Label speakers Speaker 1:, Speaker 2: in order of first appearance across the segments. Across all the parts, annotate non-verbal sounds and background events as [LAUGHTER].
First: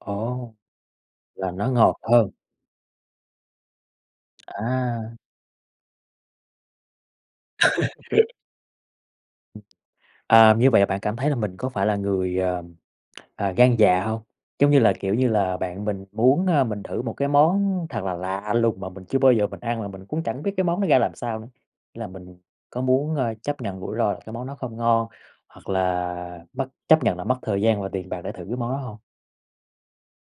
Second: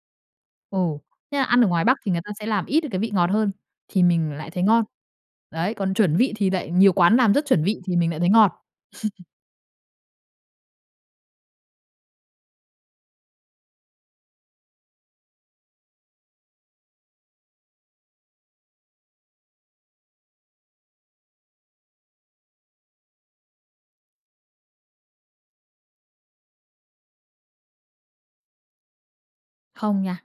Speaker 1: Ồ,
Speaker 2: Ồ, thế là
Speaker 1: là
Speaker 2: ăn ở
Speaker 1: nó
Speaker 2: ngoài Bắc
Speaker 1: ngọt
Speaker 2: thì người ta
Speaker 1: hơn.
Speaker 2: sẽ làm ít được cái vị ngọt hơn thì mình lại thấy ngon,
Speaker 1: À.
Speaker 2: đấy, còn chuẩn vị thì lại nhiều quán làm rất chuẩn vị thì mình lại thấy
Speaker 1: [LAUGHS]
Speaker 2: ngọt. [CHUCKLES]
Speaker 1: Ừm, à, như vậy là bạn cảm thấy là mình có phải là người, à, à, gan dạ hông? Giống như là, kiểu như là, bạn mình muốn, a, mình thử một cái món thật là lạ lùng mà mình chưa bao giờ mình ăn, mà mình cũng chẳng biết cái món đó ra làm sao nữa, là mình có muốn, ờ, chấp nhận rủi ro là cái món đó không ngon, hoặc là mất chấp nhận là mất thời gian và tiền bạc để thử cái món đó hông?
Speaker 2: Không nha.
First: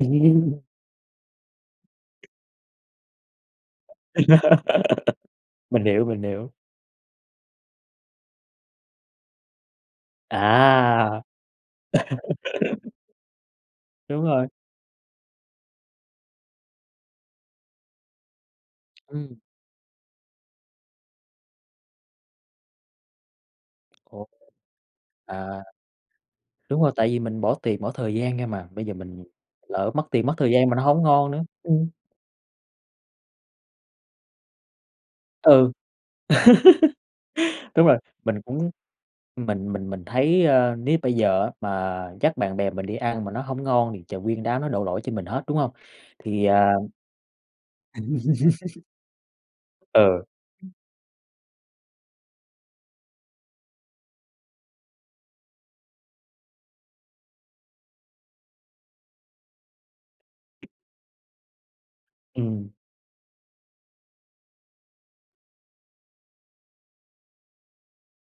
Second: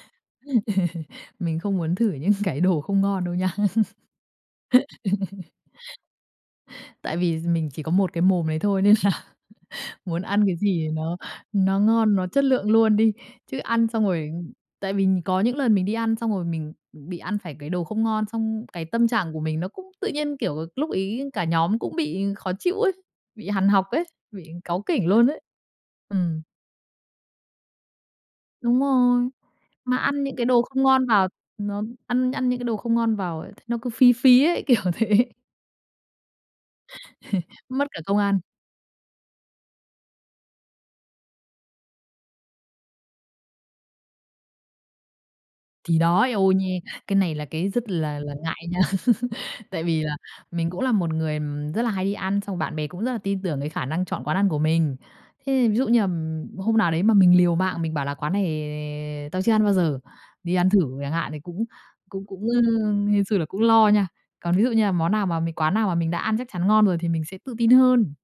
Speaker 1: Ừm.
Speaker 2: Mình không muốn thử những cái đồ không ngon đâu nha. [LAUGHS]
Speaker 1: [LAUGHS] Mình hiểu, mình hiểu.
Speaker 2: Tại vì mình chỉ có một cái mồm đấy thôi nên là muốn ăn cái gì nó
Speaker 1: À.
Speaker 2: nó ngon, nó chất lượng
Speaker 1: [LAUGHS]
Speaker 2: luôn đi, chứ ăn xong
Speaker 1: Đúng
Speaker 2: rồi
Speaker 1: rồi.
Speaker 2: tại vì có những lần mình đi ăn xong rồi mình, ừm, bị ăn phải cái đồ không ngon, xong cái tâm trạng
Speaker 1: Ừm.
Speaker 2: của mình nó cũng tự nhiên, kiểu, lúc ấy cả nhóm cũng bị khó chịu ấy, bị hằn học ấy,
Speaker 1: Ồ!
Speaker 2: bị cáu kỉnh luôn ấy.
Speaker 1: À.
Speaker 2: Ừm.
Speaker 1: Đúng rồi, tại vì mình bỏ tiền, bỏ thời gian ra mà,
Speaker 2: Đúng
Speaker 1: bây giờ mình
Speaker 2: rồi,
Speaker 1: lỡ
Speaker 2: mà
Speaker 1: mất
Speaker 2: ăn
Speaker 1: tiền, mất
Speaker 2: những cái
Speaker 1: thời
Speaker 2: đồ
Speaker 1: gian mà
Speaker 2: không
Speaker 1: nó hổng
Speaker 2: ngon vào,
Speaker 1: ngon nữa.
Speaker 2: nó
Speaker 1: Ừm.
Speaker 2: ăn ăn những cái đồ không ngon vào ấy, nó cứ phí phí ấy, kiểu thế.
Speaker 1: Ừ.
Speaker 2: [LAUGHS]
Speaker 1: [LAUGHS]
Speaker 2: Mất
Speaker 1: Đúng rồi,
Speaker 2: cả công ăn.
Speaker 1: mình cũng mình mình mình thấy, ơ, nếu bây giờ á mà dắt bạn bè mình đi ăn mà nó hông ngon, thì trời, nguyên đám nó đổ lỗi cho mình hết, đúng hông?
Speaker 2: Thì đó, eo
Speaker 1: Thì,
Speaker 2: ôi
Speaker 1: à
Speaker 2: nghe! Cái này là cái rất là là ngại nha,
Speaker 1: [LAUGHS]
Speaker 2: [LAUGHS] tại vì là
Speaker 1: Ừ.
Speaker 2: mình cũng là một người, ừm, rất là hay đi ăn, xong rồi bạn bè cũng rất là tin tưởng cái khả năng chọn quán ăn của mình. Thế ví dụ như, ừm, hôm nào đấy mà mình liều mạng mình bảo là "Quán này tao chưa ăn bao giờ, đi ăn thử" chẳng hạn, thì cũng cũng cũng, ơ,
Speaker 1: Ừm.
Speaker 2: hên xui, là cũng lo nha, còn ví dụ như là món nào mà mình quán nào mà mình đã ăn chắc chắn ngon rồi thì mình sẽ tự tin hơn.